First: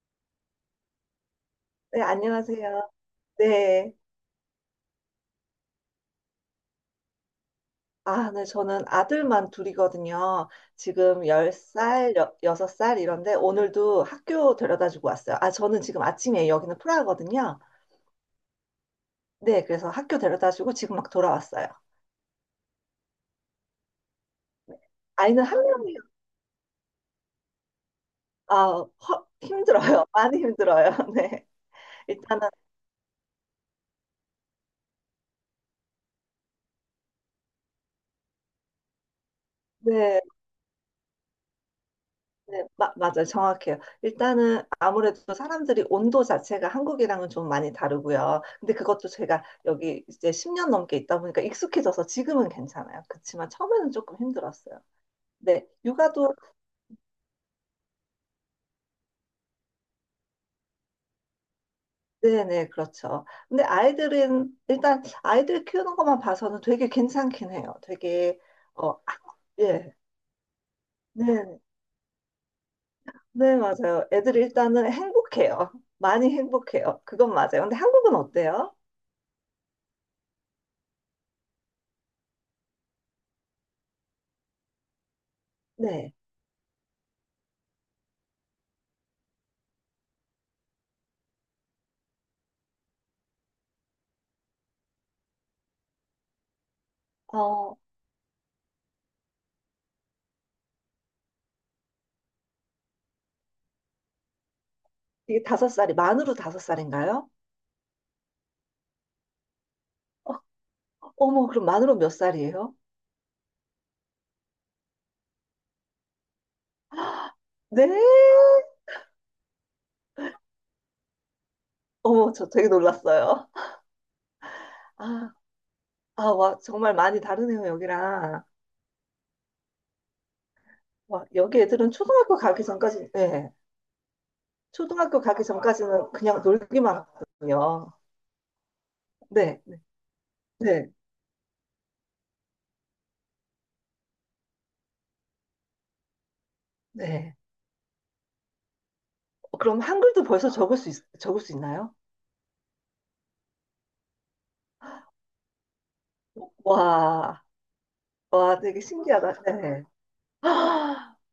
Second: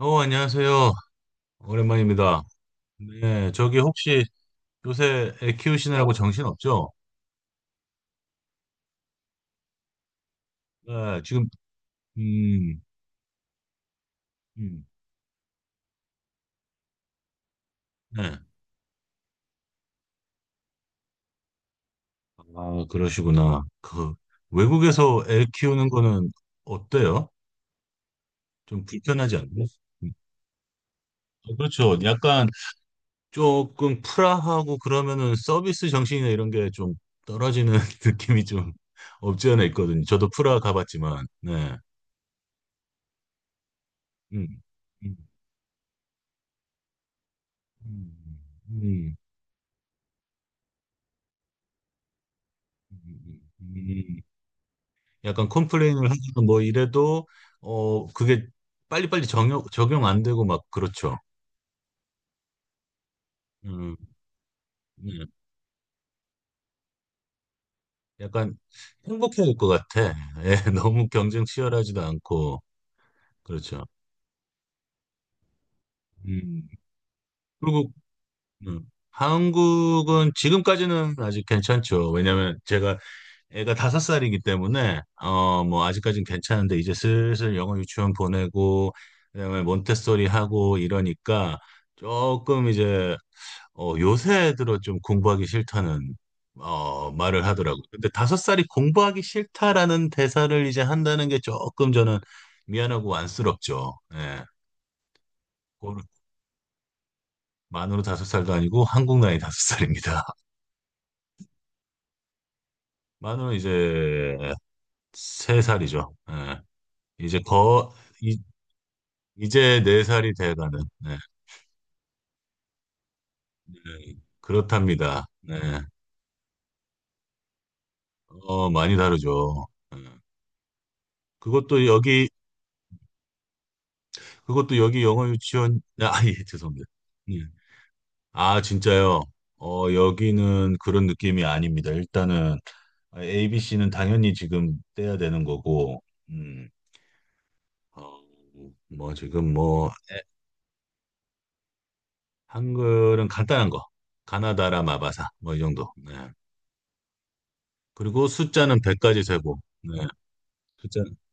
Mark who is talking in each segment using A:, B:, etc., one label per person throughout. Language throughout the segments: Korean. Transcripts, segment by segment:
A: 안녕하세요.
B: 네,
A: 오랜만입니다.
B: 안녕하세요.
A: 네, 저기
B: 네.
A: 혹시 요새 애 키우시느라고 정신 없죠?
B: 아, 네, 저는 아들만 둘이거든요.
A: 네,
B: 지금
A: 지금,
B: 10살,
A: 음,
B: 6살 이런데 오늘도 학교
A: 음,
B: 데려다 주고 왔어요. 아, 저는 지금 아침에 여기는 프라하거든요.
A: 네.
B: 네, 그래서 학교 데려다 주고 지금 막 돌아왔어요.
A: 아, 그러시구나. 그,
B: 네.
A: 외국에서
B: 아이는
A: 애
B: 한
A: 키우는
B: 명이요.
A: 거는 어때요? 좀
B: 아,
A: 불편하지 않나요?
B: 힘들어요.
A: 음,
B: 많이 힘들어요. 네.
A: 어, 그렇죠.
B: 일단은,
A: 약간 조금 프라하고 그러면은 서비스 정신이나 이런 게 좀 떨어지는 느낌이 좀 없지 않아 있거든요.
B: 네.
A: 저도 프라 가봤지만, 네.
B: 네, 맞아요. 정확해요.
A: 음,
B: 일단은
A: 음,
B: 아무래도 사람들이 온도 자체가 한국이랑은 좀 많이
A: 음,
B: 다르고요. 근데 그것도
A: 음.
B: 제가 여기 이제 10년 넘게 있다 보니까 익숙해져서 지금은 괜찮아요.
A: 음,
B: 그렇지만 처음에는 조금
A: 음.
B: 힘들었어요.
A: 약간
B: 네,
A: 컴플레인을
B: 육아도,
A: 하거나 뭐 이래도 그게 빨리빨리 적용 안 되고 막 그렇죠.
B: 네네, 그렇죠. 근데
A: 음,
B: 아이들은, 일단
A: 음.
B: 아이들 키우는 것만 봐서는 되게 괜찮긴 해요. 되게,
A: 약간
B: 어, 아,
A: 행복해질 것
B: 예,
A: 같아. 예, 너무 경쟁
B: 네,
A: 치열하지도 않고
B: 네,
A: 그렇죠.
B: 맞아요. 애들이 일단은 행복해요. 많이
A: 음.
B: 행복해요. 그건 맞아요. 근데
A: 그리고
B: 한국은 어때요?
A: 음, 한국은 지금까지는 아직 괜찮죠. 왜냐면 제가 애가 다섯 살이기 때문에 뭐
B: 네.
A: 아직까진 괜찮은데 이제 슬슬 영어 유치원 보내고 그다음에 몬테소리 하고 이러니까 조금 이제 요새 들어 좀 공부하기 싫다는 말을 하더라고.
B: 어,
A: 근데 다섯 살이 공부하기 싫다라는 대사를 이제 한다는 게 조금 저는 미안하고 안쓰럽죠. 예.
B: 이게 5살이,
A: 그거는
B: 만으로 5살인가요?
A: 만으로 다섯 살도 아니고 한국 나이 다섯 살입니다.
B: 어머, 그럼 만으로 몇 살이에요?
A: 만으로 이제 세 살이죠. 예. 이제
B: 네?
A: 이, 이제 네 살이 돼가는.
B: 어머, 저 되게 놀랐어요.
A: 예. 예. 그렇답니다.
B: 아,
A: 네.
B: 아, 와, 정말 많이 다르네요, 여기랑.
A: 많이 다르죠. 예.
B: 와, 여기
A: 그것도
B: 애들은
A: 여기
B: 초등학교 가기 전까지, 네.
A: 그것도 여기
B: 초등학교
A: 영어
B: 가기
A: 유치원
B: 전까지는
A: 아, 예,
B: 그냥
A: 죄송합니다.
B: 놀기만
A: 예.
B: 하거든요.
A: 아, 진짜요?
B: 네, 네,
A: 여기는
B: 네.
A: 그런 느낌이 아닙니다. 일단은 ABC는 당연히 지금 떼야 되는 거고, 음,
B: 네.
A: 어, 뭐 지금
B: 그럼
A: 뭐
B: 한글도 벌써 적을 수 있나요?
A: 한글은 간단한 거, 가나다라 마바사 뭐 이 정도. 네.
B: 와,
A: 그리고
B: 와,
A: 숫자는
B: 되게
A: 100까지
B: 신기하다.
A: 세고,
B: 네.
A: 네. 숫자,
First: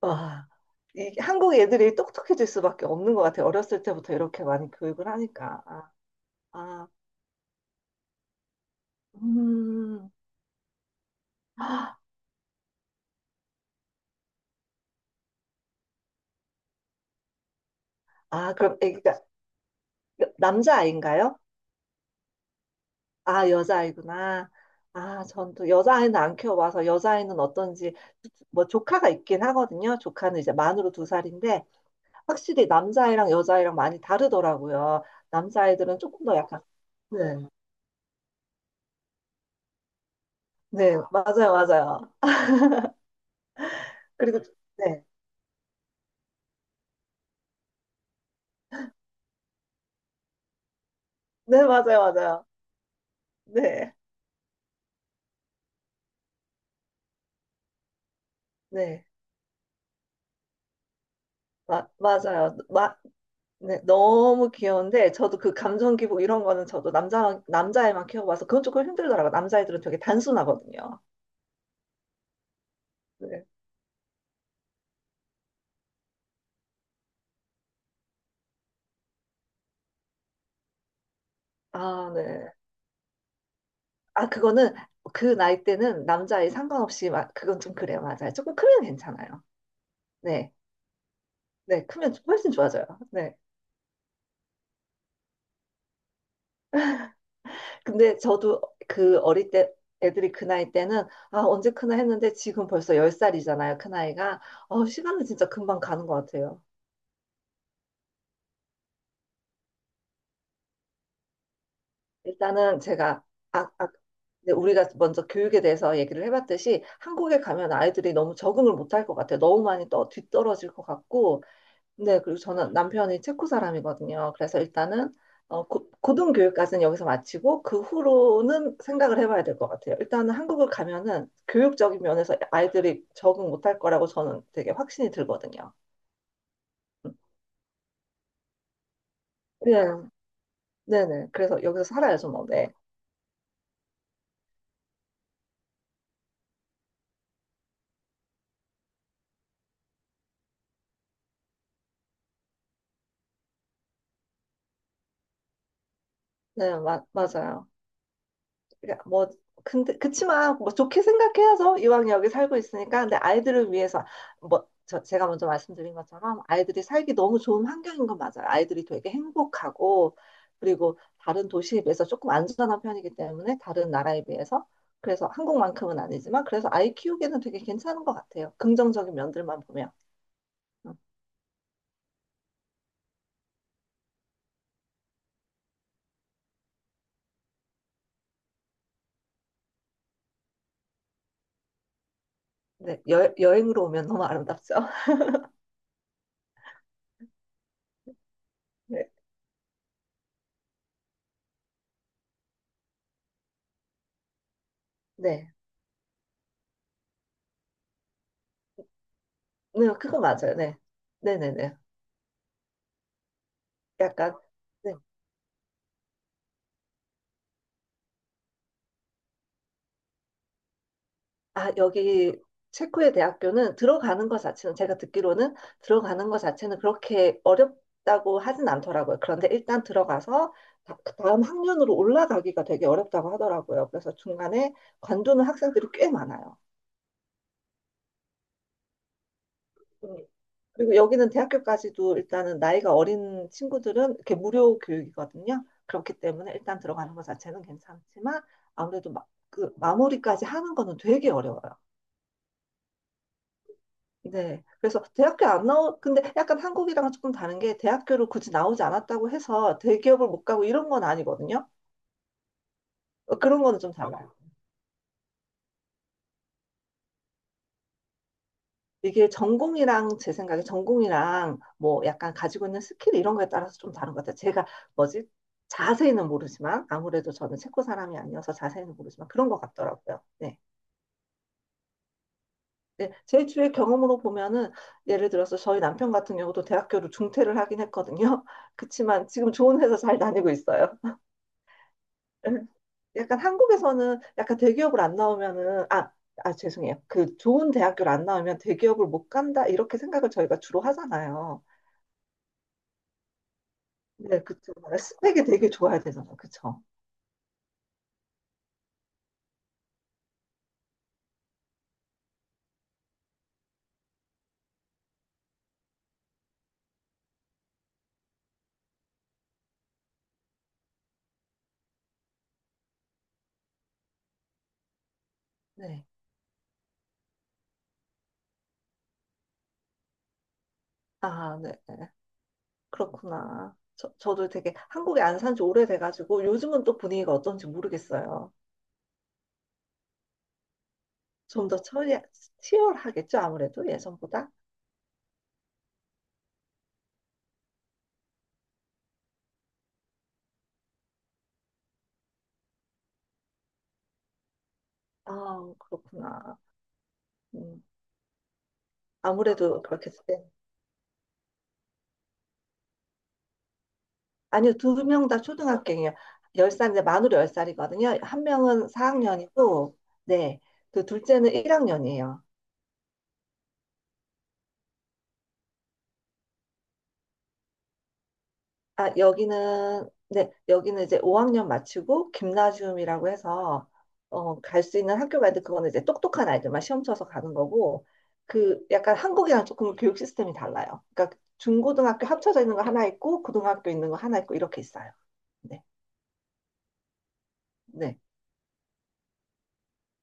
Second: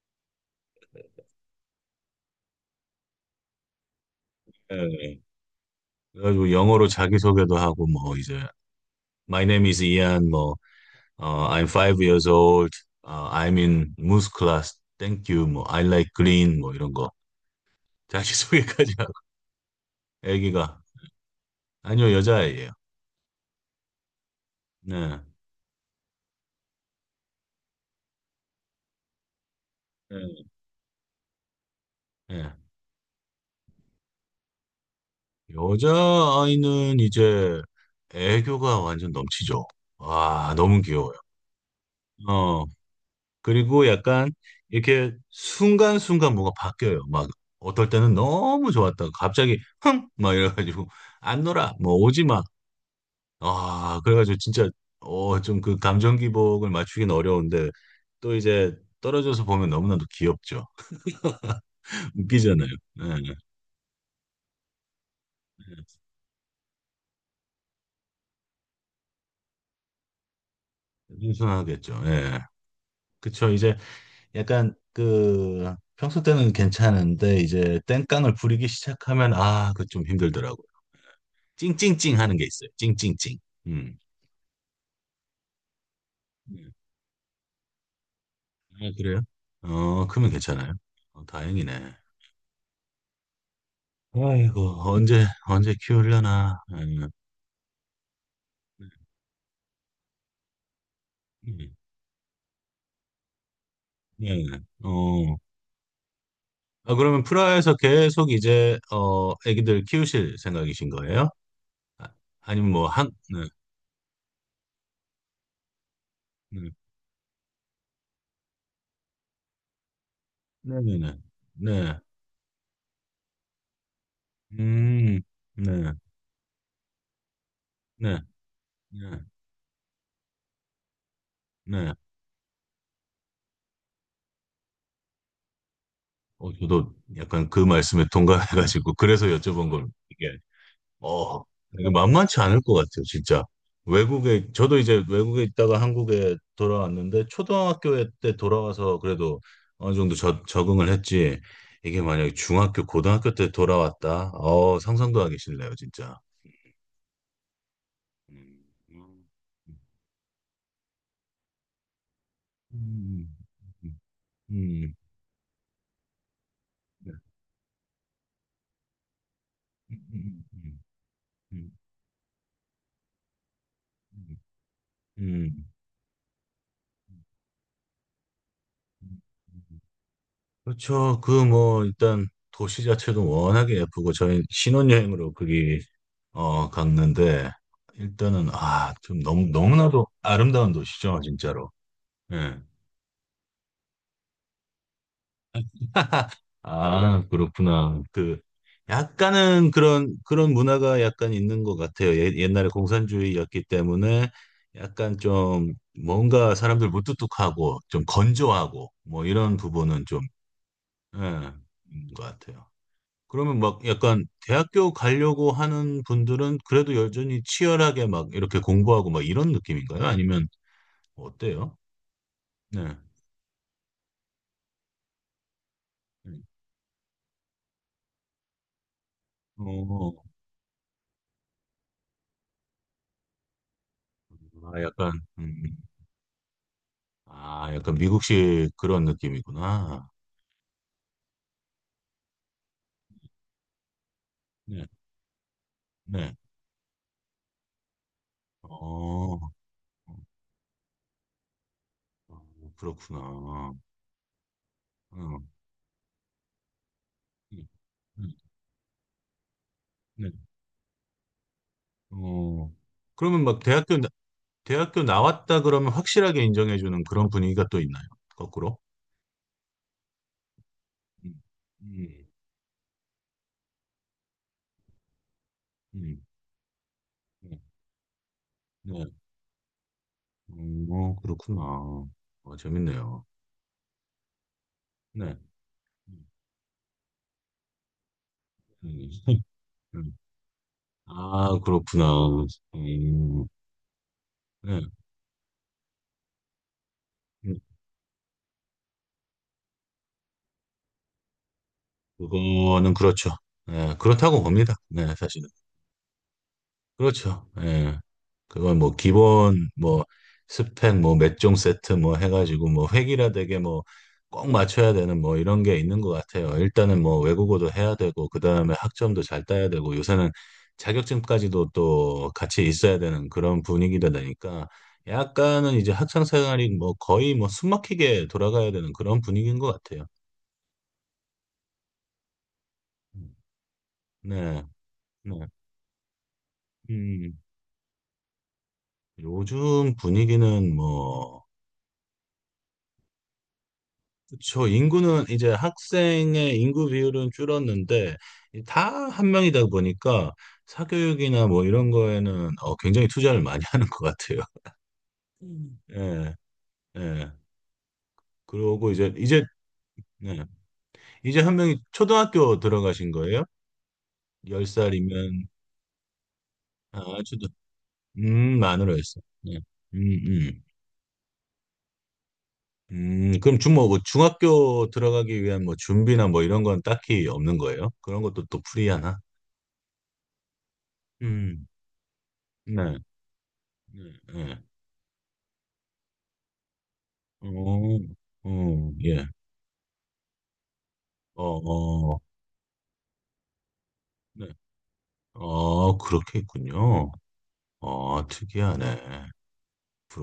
B: 와, 이 한국 애들이 똑똑해질 수밖에 없는 것 같아요. 어렸을 때부터 이렇게 많이
A: 네
B: 교육을
A: 네.
B: 하니까. 아,
A: 그래가지고 영어로
B: 아,
A: 자기소개도 하고 뭐 이제 My name is
B: 음.
A: Ian, 뭐 I'm five years old, I'm in Moose class, thank you, 뭐 I like green, 뭐 이런 거.
B: 아, 그럼
A: 자기소개까지
B: 애기가
A: 아기가
B: 남자아이인가요?
A: 아니요 여자아이예요.
B: 아, 여자아이구나.
A: 네,
B: 아, 전 또 여자아이는 안 키워봐서 여자아이는 어떤지 뭐 조카가 있긴 하거든요.
A: 네.
B: 조카는 이제 만으로 2살인데
A: 네.
B: 확실히 남자아이랑 여자아이랑 많이 다르더라고요. 남자아이들은 조금 더 약간
A: 여자아이는
B: 네,
A: 이제 애교가 완전 넘치죠. 와 너무
B: 네,
A: 귀여워요.
B: 맞아요, 맞아요.
A: 어 그리고 약간
B: 그리고 네,
A: 이렇게 순간순간 뭐가 바뀌어요. 막 어떨 때는 너무 좋았다가 갑자기 흥 막 이래가지고 안
B: 네,
A: 놀아 뭐
B: 맞아요,
A: 오지 마.
B: 맞아요. 네,
A: 아 그래가지고 진짜 좀 그 감정 기복을 맞추긴 어려운데 또 이제
B: 네.
A: 떨어져서 보면 너무나도 귀엽죠.
B: 맞아요.
A: 웃기잖아요. 네.
B: 네, 너무 귀여운데 저도 그
A: 네.
B: 감정 기복 이런 거는 저도 남자애만 키워봐서 그건 조금 힘들더라고요. 남자애들은 되게 단순하거든요.
A: 순선하겠죠 예.
B: 네.
A: 그쵸. 이제 약간 그 평소 때는 괜찮은데 이제 땡깡을 부리기 시작하면 아, 그 좀 힘들더라고요.
B: 아,
A: 찡찡찡 하는 게
B: 네.
A: 있어요. 찡찡찡. 음.
B: 아, 그거는 그 나이 때는 남자애
A: 음.
B: 상관없이 막 그건 좀 그래요. 맞아요. 조금 크면
A: 아, 그래요?
B: 괜찮아요.
A: 그러면
B: 네.
A: 괜찮아요. 다행이네.
B: 네, 크면 훨씬 좋아져요. 네.
A: 아이고, 언제, 언제 키우려나. 음.
B: 근데 저도 그 어릴 때 애들이 그 나이 때는 아, 언제
A: 음.
B: 크나 했는데 지금 벌써 10살이잖아요. 그 나이가.
A: 예.
B: 시간은
A: 어.
B: 진짜 금방 가는 것 같아요.
A: 아, 그러면 프라하에서 계속 이제, 애기들 키우실 생각이신 거예요? 아, 아니면
B: 일단은
A: 뭐, 한,
B: 제가
A: 네.
B: 아, 아, 이제 우리가 먼저 교육에 대해서 얘기를
A: 음.
B: 해봤듯이 한국에 가면 아이들이 너무 적응을 못할 것 같아요. 너무 많이 또 뒤떨어질
A: 네.
B: 것
A: 네네네. 네.
B: 같고.
A: 네. 네.
B: 네, 그리고 저는 남편이 체코 사람이거든요. 그래서 일단은
A: 음, 네,
B: 고등교육까지는 여기서 마치고 그
A: 네,
B: 후로는 생각을
A: 네,
B: 해봐야 될 것 같아요. 일단은 한국을 가면은
A: 네.
B: 교육적인 면에서 아이들이 적응 못할 거라고 저는 되게 확신이 들거든요.
A: 저도 약간 그 말씀에 동감해가지고 그래서 여쭤본
B: 네,
A: 걸
B: 네네.
A: 어
B: 그래서 여기서
A: 이게
B: 살아야죠,
A: 만만치
B: 뭐.
A: 않을
B: 네,
A: 것 같아요, 진짜. 외국에 저도 이제 외국에 있다가 한국에 돌아왔는데 초등학교 때 돌아와서 그래도 어느 정도 적응을 했지. 이게 만약에 중학교, 고등학교 때 돌아왔다. 상상도 하기 싫네요, 진짜.
B: 네, 맞아요.
A: 음,
B: 그러니까
A: 음,
B: 뭐 근데 그치만 뭐 좋게 생각해야죠. 이왕 여기 살고 있으니까. 근데
A: 음,
B: 아이들을
A: 음,
B: 위해서 뭐
A: 음,
B: 제가 먼저 말씀드린 것처럼 아이들이 살기
A: 음,
B: 너무 좋은 환경인 건 맞아요. 아이들이 되게
A: 음,
B: 행복하고
A: 음, 음,
B: 그리고 다른
A: 음.
B: 도시에 비해서 조금 안전한 편이기 때문에 다른 나라에
A: 음.
B: 비해서 그래서
A: 음.
B: 한국만큼은 아니지만 그래서 아이 키우기에는 되게 괜찮은 것 같아요. 긍정적인 면들만 보면. 음,
A: 그렇죠. 그 뭐 일단 도시 자체도 워낙에 예쁘고 저희 신혼여행으로 거기 갔는데 일단은 아 좀 너무 너무나도 아름다운 도시죠, 진짜로. 예.
B: 네, 여행으로 오면 너무 아름답죠.
A: 아, 그렇구나. 그
B: 네,
A: 약간은 그런 문화가 약간 있는 것 같아요. 예, 옛날에 공산주의였기 때문에 약간
B: 네,
A: 좀 뭔가 사람들 무뚝뚝하고 좀 건조하고 뭐 이런
B: 네,
A: 부분은 좀
B: 그거 맞아요. 네, 네, 네,
A: 예,
B: 네.
A: 있는 것 같아요. 그러면 막 약간
B: 약간
A: 대학교
B: 네.
A: 가려고 하는 분들은 그래도 여전히 치열하게 막 이렇게 공부하고 막 이런 느낌인가요? 아니면
B: 아,
A: 어때요?
B: 여기
A: 네.
B: 체코의 대학교는 들어가는 것 자체는 제가 듣기로는 들어가는 것
A: 음.
B: 자체는 그렇게 어렵다고 하진 않더라고요. 그런데 일단
A: 어,
B: 들어가서 그 다음 학년으로 올라가기가 되게 어렵다고 하더라고요. 그래서 중간에
A: 아, 약간, 음,
B: 관두는
A: 음.
B: 학생들이 꽤 많아요.
A: 아, 약간 미국식 그런 느낌이구나.
B: 음. 그리고 여기는 대학교까지도 일단은 나이가 어린 친구들은 이렇게 무료
A: 네,
B: 교육이거든요. 그렇기
A: 네.
B: 때문에 일단 들어가는 것 자체는 괜찮지만 아무래도
A: 어,
B: 그 마무리까지 하는 거는 되게 어려워요.
A: 어, 그렇구나.
B: 네. 그래서 대학교
A: 음,
B: 안 나오, 근데 약간 한국이랑은 조금 다른
A: 음,
B: 게 대학교를
A: 음,
B: 굳이 나오지 않았다고 해서 대기업을
A: 네.
B: 못 가고 이런 건 아니거든요.
A: 어, 그러면 막
B: 그런 거는 좀 달라요.
A: 대학교 나왔다 그러면 확실하게 인정해주는 그런 분위기가 또 있나요? 거꾸로?
B: 이게 전공이랑 제 생각에
A: 음,
B: 전공이랑 뭐
A: 음,
B: 약간 가지고 있는 스킬 이런 거에 따라서 좀 다른 것 같아요. 제가 뭐지?
A: 음,
B: 자세히는 모르지만 아무래도 저는
A: 네.
B: 체코 사람이 아니어서 자세히는
A: 네.
B: 모르지만 그런 것 같더라고요. 네.
A: 어, 그렇구나.
B: 네,
A: 재밌네요.
B: 제 주위의 경험으로 보면은
A: 네.
B: 예를 들어서 저희 남편
A: 음,
B: 같은 경우도 대학교를 중퇴를 하긴 했거든요. 그치만 지금 좋은 회사
A: 음.
B: 잘 다니고 있어요.
A: 아, 그렇구나.
B: 약간
A: 음,
B: 한국에서는 약간
A: 네.
B: 대기업을 안 나오면은 아, 아 죄송해요. 그
A: 음,
B: 좋은 대학교를 안 나오면 대기업을 못 간다 이렇게 생각을 저희가 주로 하잖아요.
A: 그거는 그렇죠. 네, 그렇다고
B: 네, 그쵸.
A: 봅니다.
B: 네,
A: 네,
B: 스펙이
A: 사실은.
B: 되게 좋아야 되잖아요. 그쵸.
A: 그렇죠. 예. 그건 뭐 기본 뭐 스펙 뭐 몇 종 세트 뭐 해가지고 뭐 획일화 되게 뭐 꼭 맞춰야 되는 뭐 이런 게 있는 것 같아요. 일단은 뭐 외국어도 해야 되고 그 다음에 학점도 잘 따야 되고 요새는 자격증까지도 또 같이 있어야 되는 그런 분위기다 보니까 약간은 이제
B: 네.
A: 학창 생활이 뭐 거의 뭐 숨막히게 돌아가야 되는 그런 분위기인 것 같아요.
B: 아, 네. 네.
A: 음.
B: 그렇구나. 저도
A: 네,
B: 되게 한국에 안
A: 네.
B: 산지 오래돼가지고 요즘은 또 분위기가
A: 음,
B: 어떤지 모르겠어요.
A: 요즘 분위기는 뭐
B: 좀 더 치열하겠죠, 아무래도 예전보다.
A: 저 인구는 이제 학생의 인구 비율은 줄었는데 다 한 명이다 보니까 사교육이나 뭐 이런 거에는 굉장히 투자를 많이 하는 것 같아요.
B: 아,
A: 음. 예,
B: 그렇구나.
A: 예.
B: 음,
A: 그러고 이제
B: 아무래도
A: 예.
B: 그렇겠어요.
A: 이제 한 명이 초등학교 들어가신 거예요? 열
B: 아니요, 2명 다
A: 살이면
B: 초등학생이에요.
A: 아,
B: 10살인데 만으로
A: 초등
B: 열살이거든요한 명은
A: 만으로 했어. 예.
B: 4학년이고,
A: 음,
B: 네,
A: 음.
B: 그 둘째는 1학년이에요.
A: 그럼 중뭐 뭐뭐 중학교 들어가기 위한 뭐 준비나 뭐 이런 건 딱히 없는 거예요? 그런 것도 또
B: 아,
A: 프리하나?
B: 여기는, 네, 여기는 이제
A: 음,
B: 5학년 마치고,
A: 네.
B: 김나지움이라고 해서,
A: 네, 네.
B: 갈 수 있는 학교가 있는데, 그거는 이제 똑똑한 아이들만 시험 쳐서 가는 거고,
A: 음,
B: 그 약간
A: 예.
B: 한국이랑 조금 교육 시스템이 달라요. 그러니까
A: 어, 어,
B: 중고등학교 합쳐져 있는 거 하나 있고, 고등학교 있는 거 하나
A: 네.
B: 있고, 이렇게 있어요.
A: 아,
B: 네,
A: 그렇게 있군요.
B: 네,
A: 아, 특이하네.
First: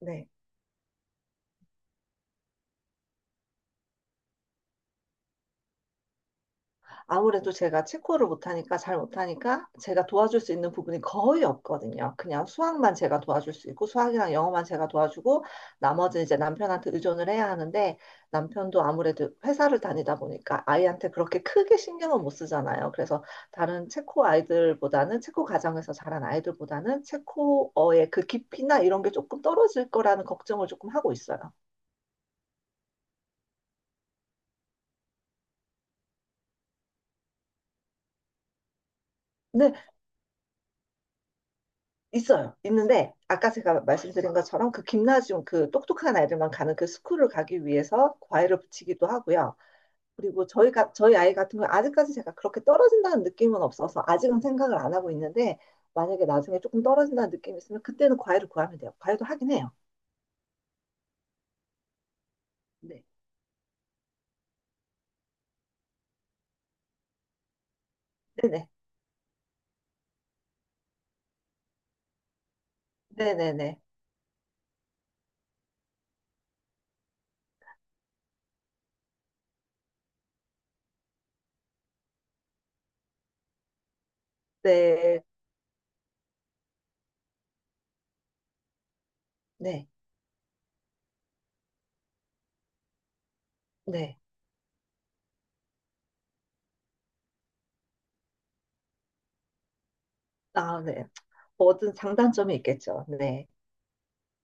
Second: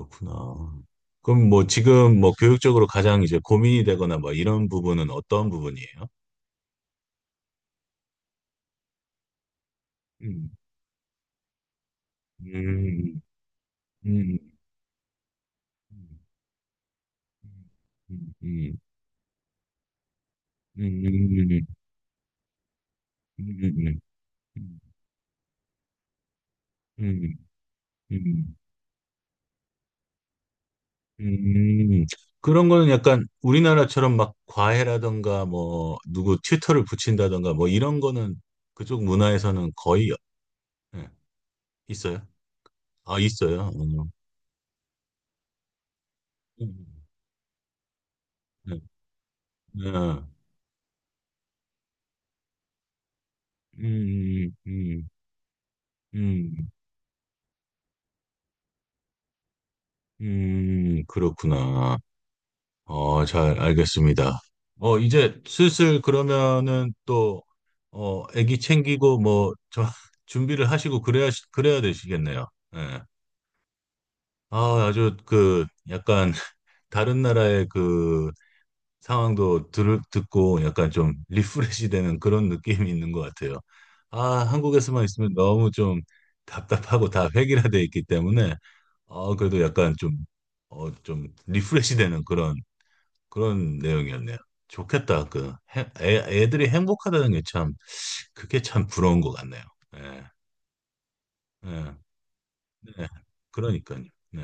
B: 네.
A: 그럼 뭐 지금 뭐 교육적으로 가장 이제 고민이 되거나 뭐 이런 부분은 어떤 부분이에요?
B: 아무래도 제가 체코를 못하니까 잘 못하니까 제가 도와줄
A: 음,
B: 수 있는 부분이 거의 없거든요. 그냥 수학만
A: 음,
B: 제가 도와줄 수 있고 수학이랑
A: 음,
B: 영어만 제가 도와주고
A: 음,
B: 나머지는 이제 남편한테 의존을 해야 하는데
A: 음, 음,
B: 남편도 아무래도 회사를 다니다 보니까
A: 음,
B: 아이한테 그렇게
A: 음, 음,
B: 크게 신경을 못 쓰잖아요. 그래서
A: 음, 음,
B: 다른
A: 음,
B: 체코
A: 음,
B: 아이들보다는 체코 가정에서 자란 아이들보다는
A: 음, 음,
B: 체코어의
A: 음,
B: 그
A: 음,
B: 깊이나 이런 게 조금 떨어질 거라는 걱정을 조금 하고 있어요.
A: 음, 그런 거는 약간 우리나라처럼 막 과외라던가 뭐 누구 튜터를 붙인다던가 뭐 이런 거는 그쪽 문화에서는
B: 네,
A: 거의 없- 예, 있어요?
B: 있어요. 있는데
A: 아,
B: 아까
A: 있어요.
B: 제가 말씀드린 것처럼 그 김나지움 그 똑똑한 아이들만 가는
A: 음,
B: 그 스쿨을 가기 위해서 과외를
A: 네.
B: 붙이기도 하고요.
A: 네.
B: 그리고 저희 아이 같은 경우 아직까지 제가 그렇게 떨어진다는 느낌은 없어서 아직은
A: 음,
B: 생각을 안
A: 음,
B: 하고 있는데 만약에 나중에
A: 음,
B: 조금 떨어진다는 느낌이 있으면 그때는 과외를 구하면 돼요. 과외도 하긴 해요.
A: 그렇구나.
B: 네.
A: 잘 알겠습니다. 이제 슬슬 그러면은 또, 애기
B: 네네.
A: 챙기고 뭐, 준비를 하시고 그래야 되시겠네요. 예.
B: 네네네.
A: 아, 아주 그 약간 다른 나라의 그 상황도 듣고 약간 좀 리프레시 되는 그런 느낌이 있는 것 같아요. 아, 한국에서만
B: 네.
A: 있으면 너무 좀 답답하고 다 획일화돼 있기 때문에 그래도
B: 네.
A: 약간 좀 리프레시 되는 그런
B: 네.
A: 내용이었네요. 좋겠다. 그 애들이 행복하다는 게 참 그게 참 부러운 것 같네요. 예,
B: 아, 네.
A: 예.
B: 뭐든 장단점이 있겠죠.
A: 네,
B: 네.
A: 그러니까요. 네.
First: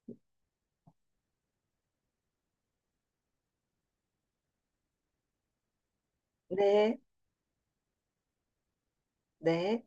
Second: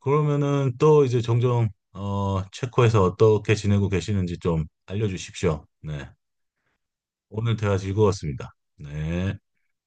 A: 그러면은 또 이제 종종 체코에서 어떻게 지내고 계시는지 좀 알려주십시오. 네.
B: 네.
A: 오늘 대화 즐거웠습니다. 네.
B: 네.